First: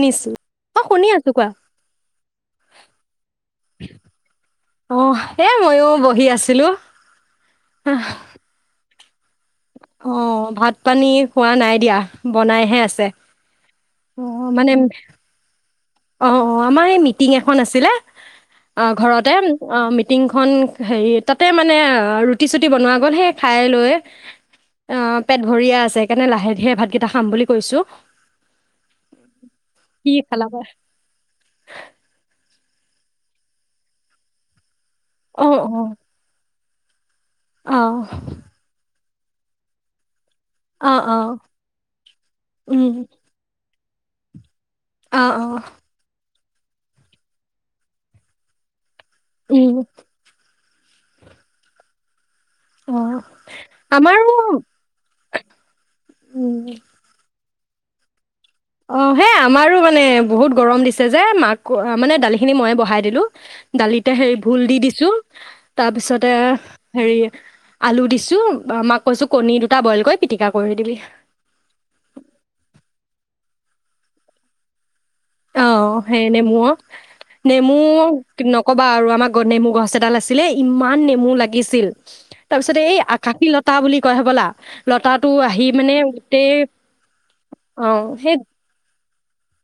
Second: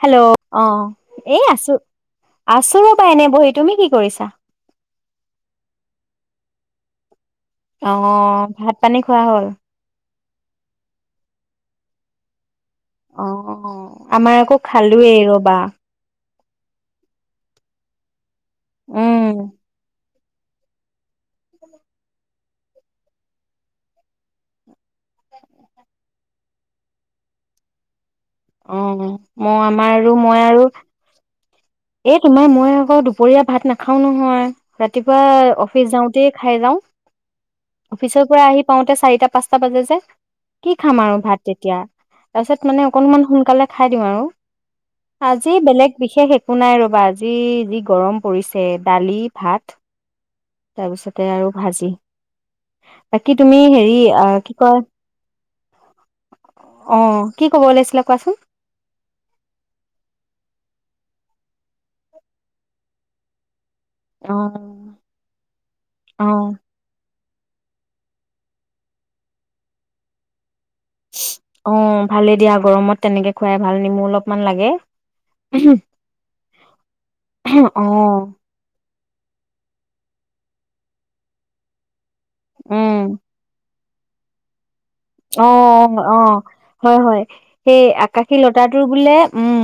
Hello অ শুনি এই কোৱা আছো আছো পাই এনে বহি তুমি কি কৰিছা অ এ মইও বহি আছিলো অ ভাত পানী খোৱা হ'ল অ ভাত পানী খোৱা নাই দিয়া বনাই অ আমাৰ আকৌ খালোয়েই ৰবা অ অ আমাৰ এই মিটিং এখন আছিলে অ উম। ঘৰতে অ টিংখন হেৰি তাতে মানে ৰুটি চুটি বনোৱা গ'ল সেই খাই লৈ অ পেট ভৰিয়ে আছে সেইকাৰণে লাহে ধীৰে ভাতকেইটা খাম বুলি কৈছো অ মই আমাৰ কি আৰু মই খালা বা আৰু এ তোমাৰ মই আকৌ দুপৰীয়া ভাত নাখাও নহয় ৰাতিপুৱা অ অ অফিচ যাওঁতে খাই যাওঁ অ অফিচৰ পৰা আহি পাওঁতে চাৰিটা পাঁচটা বাজে যে কি অ খাম আৰু অ ভাত তেতিয়া তাৰপিছত মানে উম অকনমান সোনকালে খাই দিওঁ আৰু অ অ আজি বেলেগ বিশেষ এক এক নাই ৰবা আজি যি গৰম পৰিছে দালি উম ভাত তাৰপিছতে আৰু ভাজি অ বাকী তুমি হেৰি আমাৰো আহ কি কয় উম অ কি ক'ব ওলাইছিলে কোৱাচোন অ সেই আমাৰো মানে বহুত গৰম দিছে যে মাক মানে দালিখিনি মইে বহাই দিলো দালিতে হেৰি অ। ভোল দি দিছো অ তাৰপিছতে হেৰি আলু দিছো মাক কৈছো কণী দুটা বইল কৰি পিটিকা কৰি দিবি অ ভালে দিয়া গৰমত তেনেকে খুৱাই ভাল নেমু অলপমান লাগে অ সেই নেমু অ নেমু অ নকব বা আৰু আমাৰ নেমু গছ এডাল আছিলে ইমান নেমু লাগিছিল তাৰপিছত উম এই আকাশী লত তাৰ বুলি কয় হ বলা অ অ হয় হয় সেই অ সেই আকাশী লতাটো বোলে উম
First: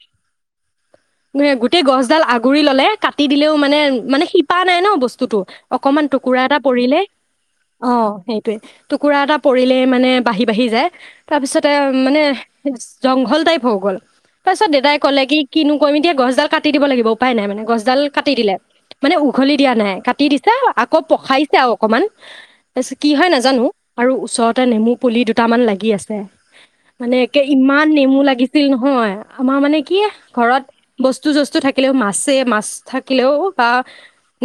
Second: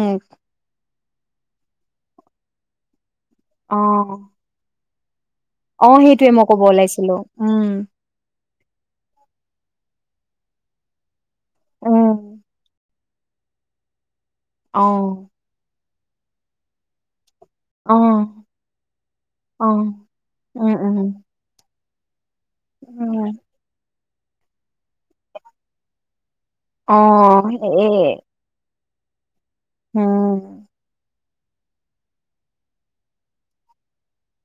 নে গোটেই গছডাল আগুৰি ললে ক কাটি দিলেও অ মানে মানে শিপা নাই ন বস্তু স্তুটো অ অকমান সেইটোৱে টুকুৰা মই এটা কব পৰিলে ওলাইছিলো উম অ সেইটয়ে টুকুৰা এটা পৰিলে মানে বাঢ়ি বাঢ়ি যায় তাৰপিছতে মানে উম জংঘল টাইপ হৈ গ'ল তাৰ পিছত অ দাদাই কলে কি কিনো কমি দিয়ে গছডাল কাটি দিব লাগিব পাই নাই মানে অ গছডাল কাটি দিলে মানে উঘলি অ দিয়া নাই কাটি দিছো উম আকৌ উম পখাইছে আ অকণমান ত কি উম হয় নাজানো আৰু ওচৰতে নেমু পুলি দুটামান লাগি আছে অ মানে একে ইমান এ নেমু লাগিছিল নহ হয় আমাৰ মানে কি ঘৰত উম বস্তু জস্তু থাকিলেও মাছে মাছ থাকিলেও বা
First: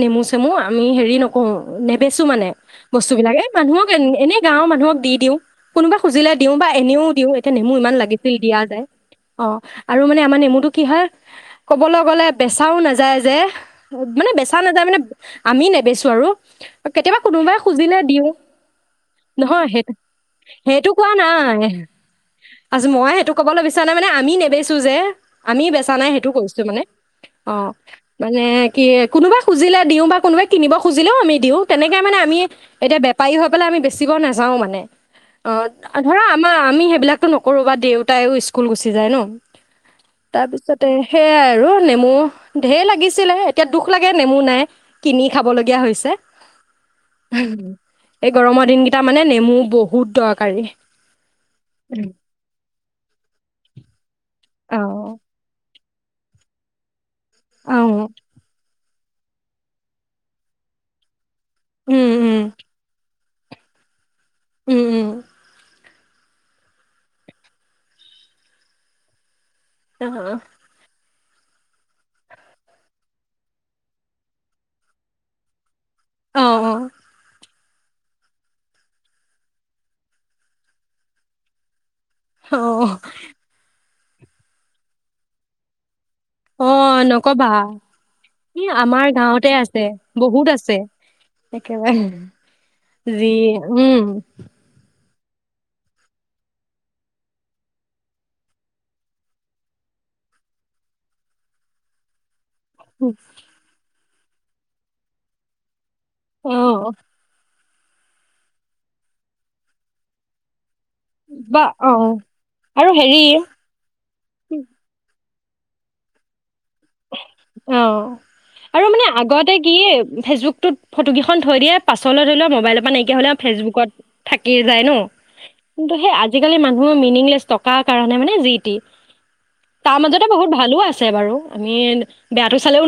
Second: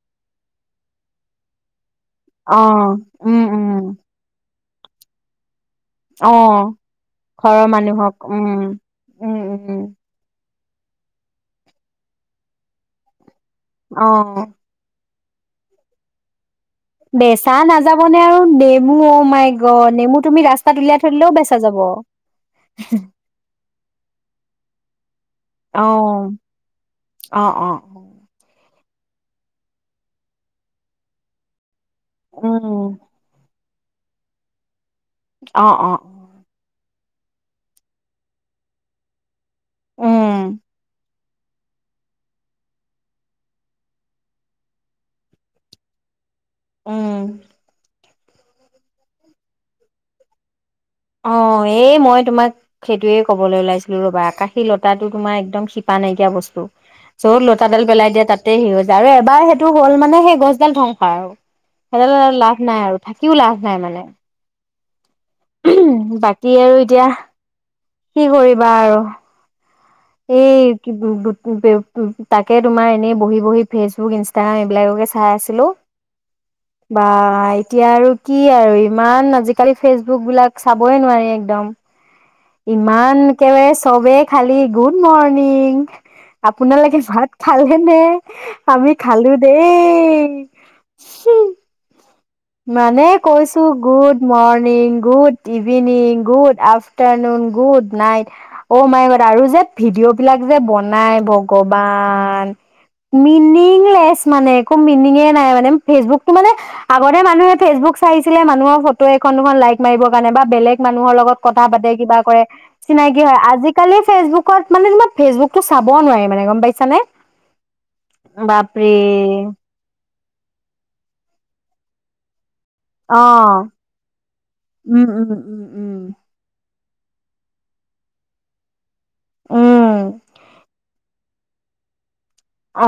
নেমু চেমু আমি হেৰি নকৰো বেচো মানে অ বস্তু বিলাক উম এই উম মানুহক এ এনে গাঁৱৰ মানুহক দিওঁ কোনোবা খুজিলে দিও অ বা এনেও দিওঁ এতিয়া ঘৰৰ নেমু ইমান মানুহক লাগিছিল উম। দিয়া যায় উম, অ উম। আৰু মানে আমাৰ নেমুটোক কিহৰ ক'বলৈ গ'লে বেচাও নাযায় যে মানে অ'। বেচা নাযায় মানে আমি নেবেচো আৰু কেতিয়াবা বেচা কোনোবাই খুজিলে নাযাবনে দিওঁ আৰু নেমু অ' মাই নহয় সেই গড নেমু তুমি ৰাস্তাত সেইটো উলিয়াই থৈ কোৱা দিলেও নাই বেচা যাব। আ মই সেইটো কবলৈ বিচৰা নাই মানে আমি নেবেচো যে আমি অ', বেচ ন সেইটো কৰিছো মানে অ মানে কি কোনোবা খুজিলে দিওঁ বা কোনোবাই কিনিব খুজিলেও আমি দিওঁ তেনেকে মানে আমি এতিয়া বেপাৰী হওক ইফালে আমি বেছিকৈ নাযাও মানে। অ ধৰা আমাৰ আমি সেইবিলাক নকৰো বা দেউতায়ো স্কুল গুচি যায় ন উম, তাৰপিছত তে সেয়াই আৰু নেমু ঢেৰ লাগিছিলে এতিয়া দুখ লাগে নেমু নাই কিনি খাবলগীয়া হৈছে। উম, হুম উ এই গৰমৰ দিনকেইটা মানে নেমু বহুত দৰকাৰী। অ এই উম। মই তোমাক সেইটোয়ে কবলৈ ওলাইছিলো ৰবা আকাশ আকাশী অ লতাটো তোমাৰ একদম শিপা নাইকিয়া বস্তু চ অ লতাডাল পেলাই দিয়া তাতে সি হৈ যায় আৰু এবাৰ সেইটো হ'ল মানে সেই গছডাল ধ্বংস আৰু উম সেইডালেৰে উম লাভ নাই আৰু থাকি। বিকীও লাভ নাই মানে। উম উম উমহু বাকী আৰু এতিয়া কি কৰিবা আৰু উম অ এই কি বু বু বেডটোত তাকে তোমাৰ এনেই বহি বহি ফেচবুক ইনষ্টাগ্ৰাম এইবিলাককে চাই আছিলো। অ', বাই এতিয়া আৰু কি আৰু ইমান আজিকালি ফেচবুক বিলাক চাবই নোৱাৰি একদম অ', অ', ইমান তেজ চবে খালি গুড মৰ্ণিং অ আপোনালোকে ভাত নকবা খালে নে এ আমি আমাৰ খালো গাঁৱতে আছে দেই বহুত আছে উমহু। একেবাৰে মানে যি কৈছো উম, good morning good evening good afternoon good night অ মাইগড আৰু যে ভিডিঅ' বিলাক যে বনাই ভগৱান। মিনিং লেচ মানে একো মিনিঙে নাই মানে ফেচবুকটো মানে অ', মানুহে ফেচবুক চাইছিলে মানুহৰ ফটো এখন দুখন লাইক মাৰিব কাৰণে বা বেলেগ মানুহৰ লগত বা কথা পাতে কিবা অ', কৰে আৰু হেৰি চিনাকি হয় আজি কালি ফেচবুকত মানে তোমাৰ ফেচবুকটো চাব নোৱাৰি মানে গম পাইছা নে অ আৰু মানে আগতে কি ফেচবুকটোত ফটোকেইখন থৈ দিয়ে পাছলৈ ধৰি লোৱা। মোবাইলৰ পৰা নাইকিয়া অ হলে ফেচবুকত থাকিয়ে যায় ন উম উম উম কিন্তু উম সেই আজি কালি মানুহ হুম মিনিংলেছ টকাৰ কাৰণে মানে জি তি তাৰ উম মাজতে বহুত ভালো আছে বাৰু আমিন অ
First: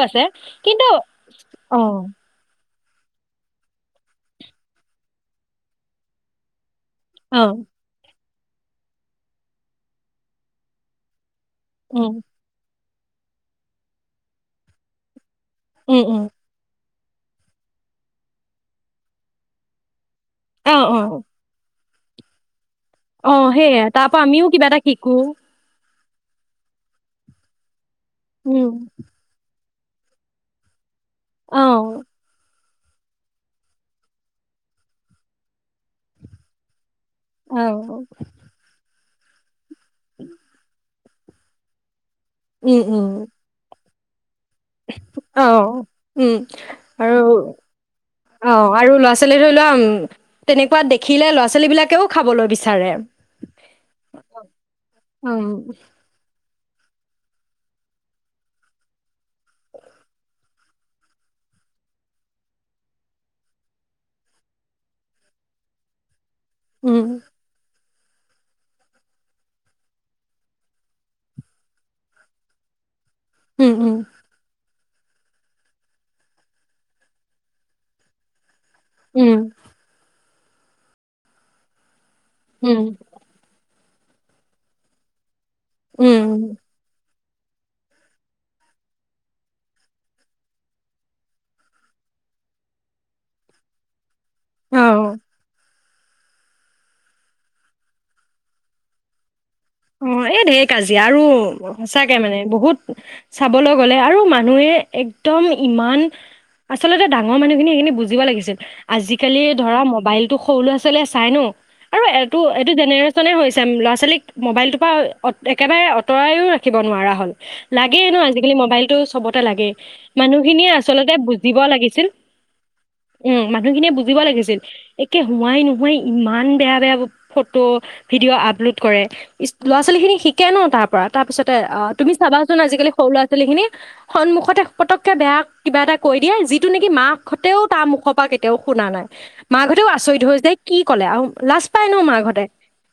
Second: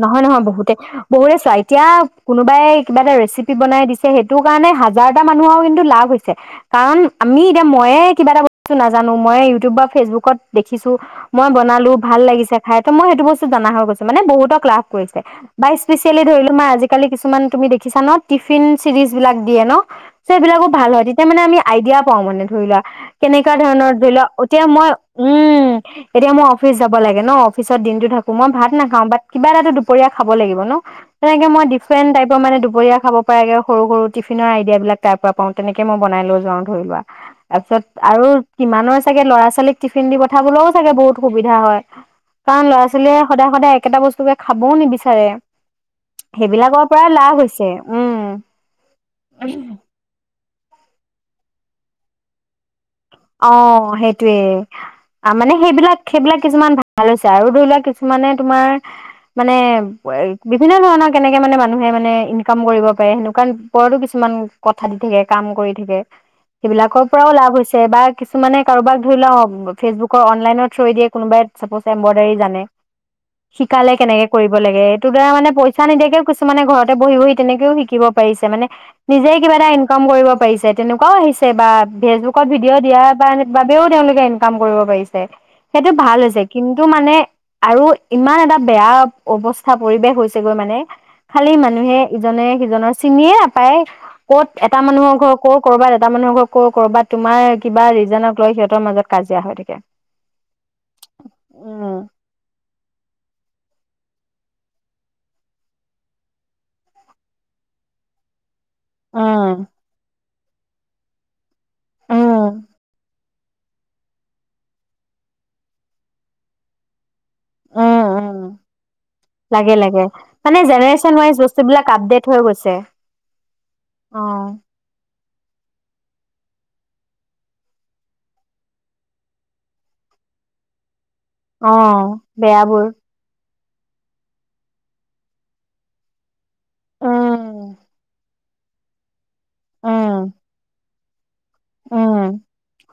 নহয় নহয় বহুতে কিন্তু বহুতে চোৱা এতিয়া অ', কোনোবাই কিবা এটা ৰেচিপি বনাই দিছে সেইটো কাৰণে হাজাৰটা মানুহৰও কিন্তু লাভ হৈছে কাৰণ আমি অ', এতিয়া মইয়ে কিবা এটা নাজানো মই ইউটিউব বা ফেচবুকত দেখিছো মই বনালো উম, ভাল লাগিছে খাই তো মই সেইটো বস্তু জনা হৈ গৈছো মানে বহুতক লাভ কৰিছে বা উম, স্পেচিয়েলি উম, ধৰিলো মই আজি কালি কিছুমান তুমি দেখিছা ন টিফিন চিৰিজ বিলাক দিয়ে ন সেইবিলাকো অ', ভাল অ'। হয় তেতিয়া মানে আমি আইডিয়া পাও মানে ধৰি লোৱা অ কেনেকুৱা সেইয়া ধৰণৰ তাৰ ধৰি ল পৰা আমিও এতিয়া কিবা এটা মই শিকো উম এতিয়া মই অফিচ যাব লাগে ন অফিচত দিনটো থাকো মই ভাত উম নাখাও ব কিবা এটাটো দিব দুপৰীয়া খাব লাগিব ন তেনেকে অ মই ডিফেণ্ট টাইপৰ মানে দুপৰীয়া খাব পৰাগে সৰু সৰু টিফিনৰ আইডিয়া বিলাক তাৰ পৰা পাওঁ তেনেকে মই বনাই লৈ যাওঁ ধৰি লোৱা অ তাৰপিছত আৰু কিমানৰ চাগে লৰা ছোৱালী টিফিন দি পঠাবলৈও চাগে বহুত সুবিধা হয় কা উম ল'ৰা উম আছিলে সদায় সদায় একটা বস্তু অ উম সেইবিলাকৰ পৰাই লাভ আৰু হৈছে উম অ আৰু লৰা ছোৱালী ধৰি লোৱা তেনেক পাত দেখিলে ল'ৰা ছোৱালী বিলাকেও খাবলৈ বিচাৰে অ সেইটোৱে উম মানে সেইবিলাক সেইবিলাক কিছুমান ভাল হৈছে আৰু ধৰি লোৱা কিছুমানে তোমাৰ মানে বিভিন্ন ধৰণৰ কেনেকে মানে মানুহে মানে ইনকাম কৰিব পাৰে সেনেকুৱা ওপৰতো কিছুমান কথা দি থাকে কাম কৰি থাকে উম সেইবিলাকৰ পৰাও লাভ হৈছে বা কিছুমানে কাৰোবাক ধৰি লও ফেচবুকৰ অনলাইনৰ থৈ দিয়ে কোনোবাই চ এম্ব্ৰইডাৰী জানে উম শিকালে কেনেকে কৰিব লাগে তোৰ দাৰা মানে পইচা নিদিয়াকে কিছুমান ঘৰতেহি বহি তেনেকেও শিকিব পাৰিছে মানে নিজে উম কিবা এটা ইনকাম কৰিব পাৰিছে তেনেকুৱাও আহিছে বা ফেচবুক কুৱা উম উম ভিডিঅ' দিয়া বা এনেকুৱা ও তেওঁলোকে ইনকাম কৰিব পাৰিছে। সেইটো ভাল উম হৈছে। আৰু ইমান এটা বেয়া অৱস্থা পৰিৱেশ হৈছে গৈ মানে খালি মানুহে ইজনে সিজনৰ চিনিয়ে নাপায়। ক'ত এটা অ মানুহৰ ঘৰ ক' ক'ৰবাত মানুহক ক'ৰবাত তোমাৰ কিবা ৰিজনক লৈ সিহতৰ মাজত কাজিয়া হয় থাকে। অ' এই দৰি কাজিয়া আৰু উম সঁচাকে মানে বহুত চাবলৈ গ'লে আৰু মান মানুহে একদম ইমান আচলতে ডাঙৰ মানুহখিনি সেইখিনি বুজিব লাগিছিল। আজিকালি উম ধৰা মোবাইল ত সৰু ল'ৰা ছোৱালীয়ে চাই ন? আৰু এইটো উম এইটো জেনেশ্বন হৈছে ল'ৰা ছোৱালীক মোবাইলটোৰ পৰা একেবাৰে আঁতৰাইয়ো ৰাখিব নোৱাৰা হ'ল। লাগে উম ন উম আজিকালি মবাইলতটো চবতে লাগে মানে মানুহখিনিয়ে জেনেৰেচন আচলতে ৱাইজ বুজিব বস্তুবিলাক লাগিছিল আপডেট হৈ গৈছে। উম মানুহখিনিয়ে বুজিব অ লাগিছিল একে হোৱাই নোহোৱাই ইমান বেয়া বেয়া ফটো ভিডিঅ' আপলোড কৰে। ই ল'ৰা ছোৱালীখিনি শিকে ন তাৰ পৰা। তাৰপিছতে অ' তুমি চাবাচোন আজিকালিৰ সৰু লৰা ছোৱালীখিনি সন্মুখতে পতককে বেয়া কিবা এটা কৈ দিয়ে যি এইটো নেকি উম মাকহতেও ত মুখৰ পৰা তেওঁ শুনা নাই মাকহঁতেও উম আচৰিত হয় যায় কি কলে আৰু লাজ পাই ন উম মাৰ ঘতে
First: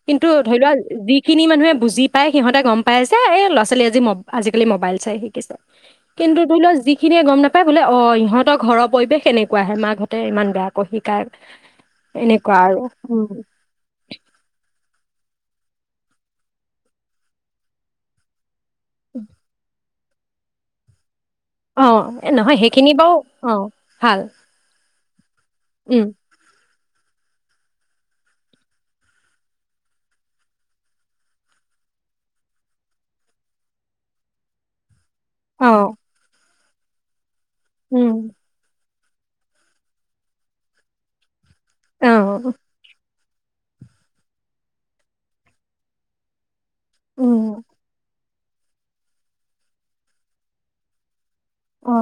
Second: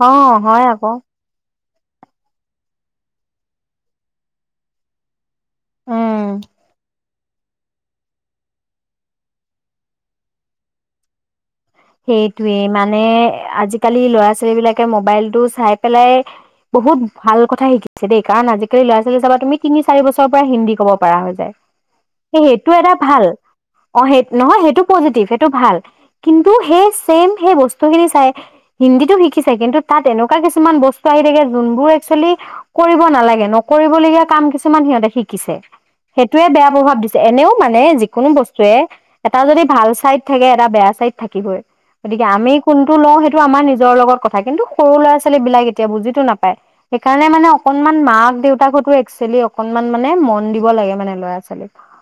অ কিন্তু ধৰি হয় লোৱা আকৌ যি মানুহে বুজি পায় সিহঁতে গম পাই যে এই ল'ৰা ছোৱালী আজি আজিকালি মবাইল চাই সি উম কিন্তু ধৰি লোৱা যি সেইখিনিয়ে গম নাপায় বোলে অ' ইহঁতৰ ঘৰৰ পৰিৱেশ এনেকুবা হে মাকহঁতে ইমান বেয়াাকৈ শিকায় এনেকুৱা সেইটোয়ে আৰু মানে উম আজিকালি ল'ৰা ছোৱালী বিলাকে মোবাইলতো চাই পেলাই বহুত ভাল কথা শিকিছে দেই কাৰণ আজি ল' ছোৱালী চাবা তুমি চাৰি বছৰ পৰা হিন্দী ক'ব পৰা হয়। অ এ নহয় সেইটো এটা সেইখিনি বাৰু ভাল অ' সেই ভাল নহয় সেইটো পজিটিভ সেইটো ভাল উম কিন্তু সেই চেম সেই বস্তু খিনি চাই হিন্দীতো শিকিছে কিন্তু তাত এনেকুৱা কিছুমান বস্তু আহি থাকে যোনবোৰ একচুৱেলি কৰিব নালাগে নকৰিবলগীয়া কাম কিছুমান সিহঁতে কিছে অ সেইটোৱে বেয়া প্ৰভাৱ দিছে এনেও মানে উম যিকোনো বস্তুৱে এটা যদি ভাল চাইদ থাকে এটা বেয়া চাইড থাকিবই অ গতিকে আমি কোনটো লওঁ সেইটো টো আমাৰ নিজৰ লগত কথা কিন্তু সৰু ল'ৰা ছোৱালী বিলাক এতিয়া বুজিতো নাপায় সেইকাৰণে উম মানে অকনমান মাক দেউতাকতো একচুৱেলি অকনমান মানে মন দিব লাগে মানে ল'ৰা ছোৱালীক অ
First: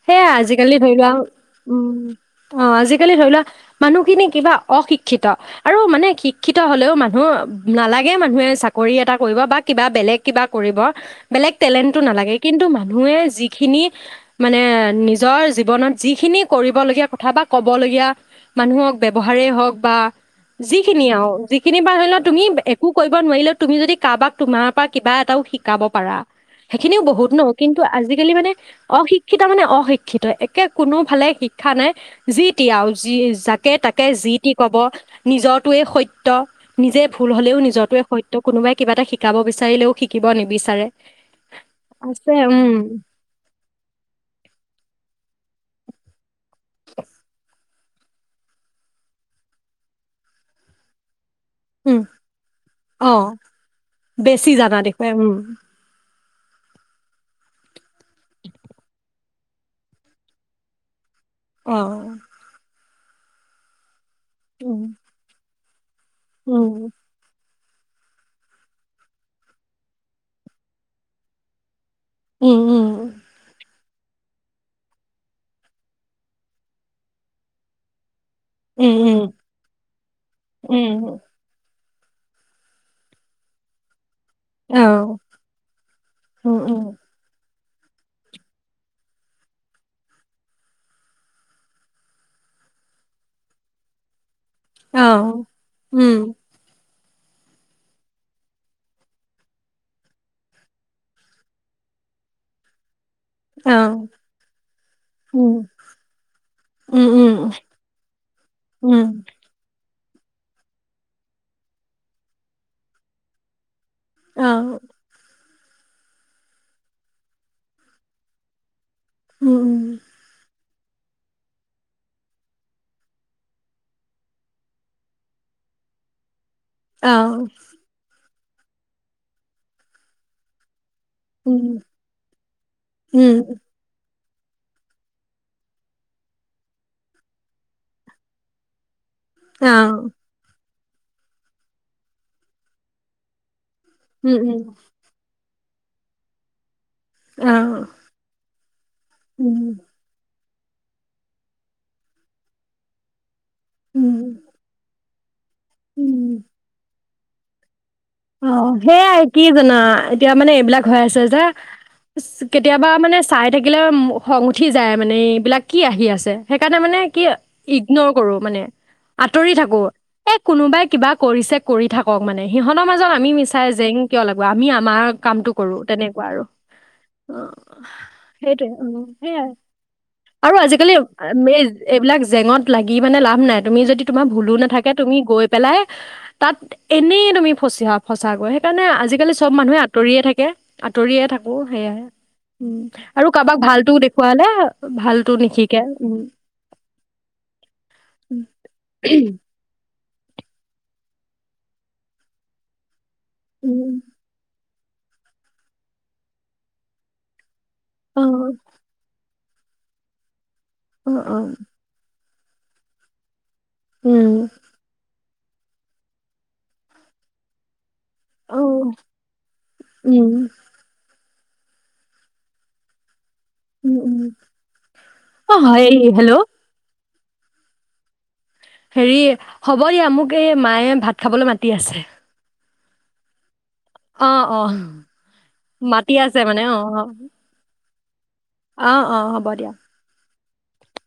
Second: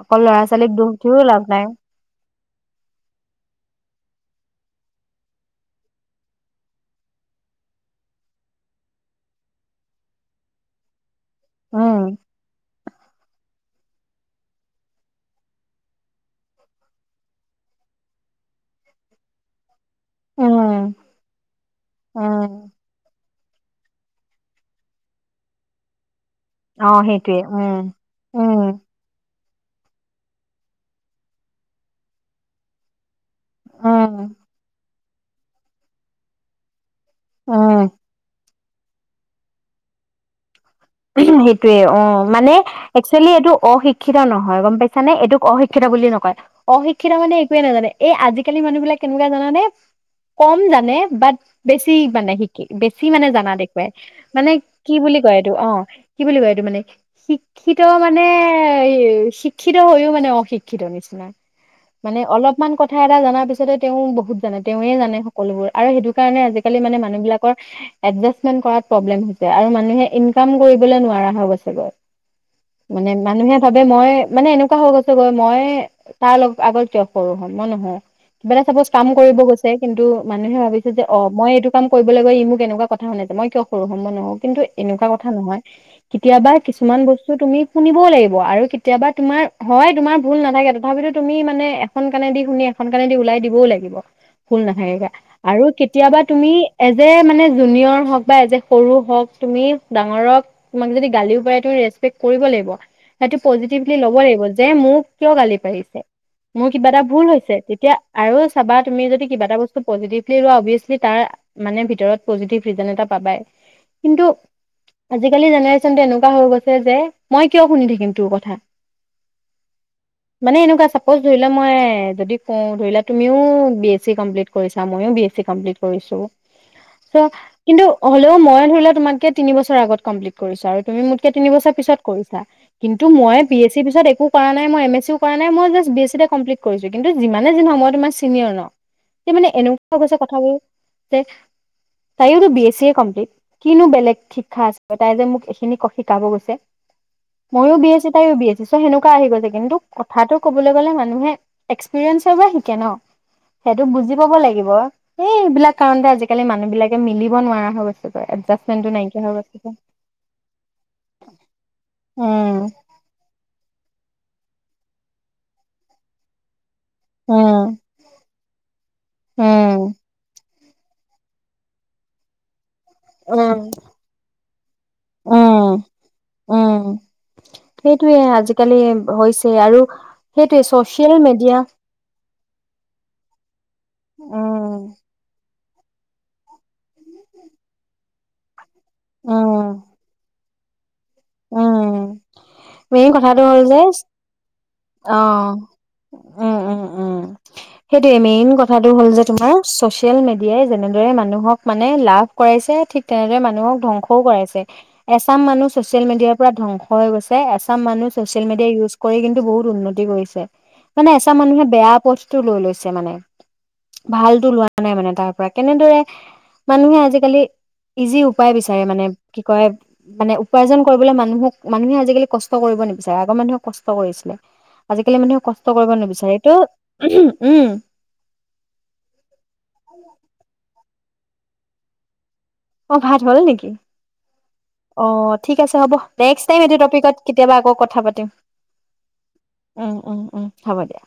অকল সেইয়াই ল'ৰা ছোৱালীক আজিকালি দুখ ধৰি লোৱা দিও লাভ নাই উম অ আজিকালি ধৰি লোৱা মানুহখিনি কিবা অশিক্ষিত আৰু মানে শিক্ষিত হলেও মানুহ নালাগে মানুহে চাকৰি এটা কৰিব বা কিবা বেলেগ কিবা কৰিব বেলেগ টেলেণ্টো উম, নালাগে কিন্তু মানুহে যি খিনি মানে নিজৰ জীৱনত যিখিনি কৰিবলগীয়া কথা বা ক'বলগীয়া মানুহক ব্যবহাৰে হওক বা উম, যিখিনি আৰু যিখিনি বা ধৰি লও তুমি উম, একো কৰিব নোৱাৰিলে তুমি যদি কাৰোবাক তোমাৰ পৰা কিবা এটাও শিকাব পাৰা অ', সেইখিনিও বহুত সেইটোৱে ন উম। কিন্তু আজিকালি মানে উম, অশিক্ষত সি তাৰমানে অশিক্ষিত একে কোনো ফালে শিক্ষা নাই যি তি আও যি যাকে তাকে উম, যি টি কব নিজটোৱেই সত্য নিজে ভুল হ'লেও উম, নিজটোৱেই সত্য কোনোবাই কিবা এটা শিকাব বিচাৰিলেও শিকিব নিবিছা সেইটোয়ে অ মানে একচুৱেলি এইটো অশিক্ষিত নহয় গম পাইছা নে এইটোক অশিক্ষিত বুলি নকয় অশিক্ষিত মানে একোৱে নাজানে এই আজিকালি মানুহ বিলাক কেনেকুৱা জানানে কম জানে বাট বেছি উম মানে শিকি বেছি অ মানে জানা দেখুৱাই বেছি মানে জানা কি দেখুৱাই বুলি উম কয় এইটো অ কি বুলি কয় এইটো মানে শিক্ষিত মানে শিক্ষিত হৈও মানে অশিক্ষিত নিচিনা অ মানে অলপমান কথা কথা এটা জনাৰ পিছতে তেওঁ বহুত বহুত জানে উম তেওঁৱে জানে সকলোবোৰ আৰু সেইটো কাৰণে আজিকালি মানে মানুহ বিলাক এডজাষ্ট মেণ্ট কৰাত প্ৰব্লেম হৈছে আৰু মানুহে ইনকাম কৰি নোৱাৰা হৈ গৈছে গে আৰু উম উম মানে মানুহে ভাবে মই মানে এনেকুৱা হৈ গৈছোঁগে মই তাৰ লগত আগত [inaudible] কৰো হ মই নহয় চ উম কাম উম কৰিব গৈছে কিন্তু মানুহে উম ভাবিছে যে উম অ' মই এইটো কাম কৰিব লাগে ই মোক এনেকুৱা কথা শুনাইছে মই কিয় সৰু হম মই নহও কিন্তু অ এনেকুৱা কথা নহয়। কেতিয়াবা উম উম কিছুমান বস্তুত তুমি শুনিবই লাগিব আৰু কেতিয়াবা তোমাৰ হয় তোমাৰ ভুল নাথাকে তথাপিতো তুমি মানে এখন কণেদি শুনি এখন কণেদি ওলাই দিবও লাগিব। ভুল অ নাথাকাকে আৰু কেতিয়াবা উম তুমি এজ এ মানে জুনিয়ৰ হওক বা এজ এ সৰু হওক তুমি ডাঙৰক তোমাক যদি গালিও পাৰে তুম ৰেচপেক্ট কৰিব লাগিব। সেইটো অ পজিটিভলি ল'ব লাগিব যে মোক কিয় উম গালি পাৰিছে মোৰ কিবা এটা উম ভুল উম হৈছে তেতিয়া আৰু চাবা তুমি উম যদি কিবা এটা বস্তু পজিটিভলি লোৱা অবিছলি তাৰ মানে ভিতৰত পজিটিভলি ৰিজন এটা পাবায়ে। কিন্তু অ আজিকালি আজিকালি জেনেৰে্চনটো এনেকুৱা হৈ গৈছে যে মই কিয় শুনি থাকিম তোৰ কথা। উম উম। মানে এনেকুৱা চাপোজ ধৰি লোৱা মই যদি কওঁ ধৰি ল তুমিও বি এছ চি কমপ্লিট কৰিছা মইও বি এছ চি কমপ্লিট কৰিছো। চ কিন্তু হ'লেও মই ধৰি লোৱা তোমাতকে তিনি বছৰ আগত কমপ্লিট কৰিছো আৰু। তুমি মোতকে তিন বছৰ পিছত কৰিছা কিন্তু মই বিএছ চি পিছত একো পাৰা নাই মই এম এচ চিয়ো কৰা নাই, মই জাষ্ট বি এচ চি তে কমপিল্ট কৰিছোঁ। কিন্তু যিমানেই যি নহক মই তোমাৰ চিনিয়ৰ ন। তে মানে এনেকুৱা গৈছে কথাবোৰ তে তাইয়োতো বি এছ চি এ কম্প্লিট। কিনো বেলেগ উম শিক্ষা আছে? মোক এইখিনি ক শিকাব গৈছে। আহ মইয়ো বি এ চি, তাইও বি এ চি। চো সেনেকুৱা আহি গৈছে উম কিন্তু কথাটো ক'ব গলে মানুহে এক্সপিৰিয়েঞ্চৰ পৰা শিকে ন। সেইটো বুজি উম পাব লাগিব। এই বিলাক কাৰণতে উম আজিকালি মানুহ বিলাকে মিলি ব নোৱাৰা হৈ গৈছে। কি কয়, এডজাষ্টমেনতো নাইকিয়া হৈ গৈছে। না এতিয়া মানে এইবিলাক হৈ আছে যে উম, কেতিয়াবা মানে চাই থাকি এইবিলাক খং উঠি যায় মানে এইবিলাক কি আহি আছে? সেইকাৰণে মানে কি উম, ইগনৰ কৰোঁ মানে আঁতৰি থাকোঁ। উম। কোনোবাই কিবা কৰিছে কৰি থাকক মানে সিহঁত তহঁতৰ মাজত আমি মিছাই উম। জেং কিয় লাগো। আমি আমাৰ কামতটো কৰোঁ উম, তেনেকুৱা আৰু উম, সেইটোয়ে সেইটোৱে আজিকালি উম, সেইয়াই হৈছে আৰু আৰু সেইটোৱে আজিকালি ছচিয়েল মিডিয়া এই এইবিলাক জেঙত লাগি মানে লাভ নাই, তুমি যদি তোমাৰ ভুলো উম, নাথাকে তুমি গৈ পেলাই তাত এনেই তুমি ফচিহা, ফচাগৈ সেইকাৰণে আজিকালি চ'ব মানুহে উম, আঁতৰিয়েই থাকে। আঁতৰিয়ে থাকো উম, সেয়াই উম মেইন আৰু কথাটো কাৰোবাক হ'ল যে ভালটো দেখুৱালে ভালটো অ' নিশিকে উম, উম, উম সেইটোৱে উম মেইন কথাটো হ'ল যে তোমাৰ ছ'চিয়েল মিডিয়াই যেনেদৰে মানুহক মানে লাভ কৰাইছে ঠিক তেনেদৰে মানুহক উম, ধ্বংসও কৰাইছে। এচাম মানুহ ছ'চে ছ'চিয়েল মিডিয়াৰ পৰা ধবংস হৈ গৈছে এছ এচাম মানুহ অ ছচিয়েল মিডিয়া ইউচ কৰি কিন বহু উন্নতি কৰিছে মানে অ এচা অ মানুহে বেয়া পথ টো লৈ লৈছে মানে ভাল উম টো লোৱা নাই মানে তাৰ পৰা কেনেদৰে মানুহে আজিকালি ইজি উপায় অ বিচাৰে মানে কি কয় উম মানে কষ্ট কৰিবলে মানুহক মানুহে আজিকালি কষ্ট কৰিব নিবিচাৰে আ গ মানুহে কষ্ট উম উম কৰিছিলে আজিকালি মানুহে অ কষ্ট হয় কৰিব হেল্ল' নিবিচাৰে এইটো উহো উম হেৰি হ'ব দিয়া মোক এই মায়ে ভাত খাবলে মাতি আছে অ ভাত হল নেকি? অ ঠিক আছে হ'ব মাতি আছে নেক্স টাইম মানে এইটো অ অ টপিকত কেতিয়াবা আকৌ কথা পাত তিম। অ অ হ'ব দিয়া। হব দিয়া।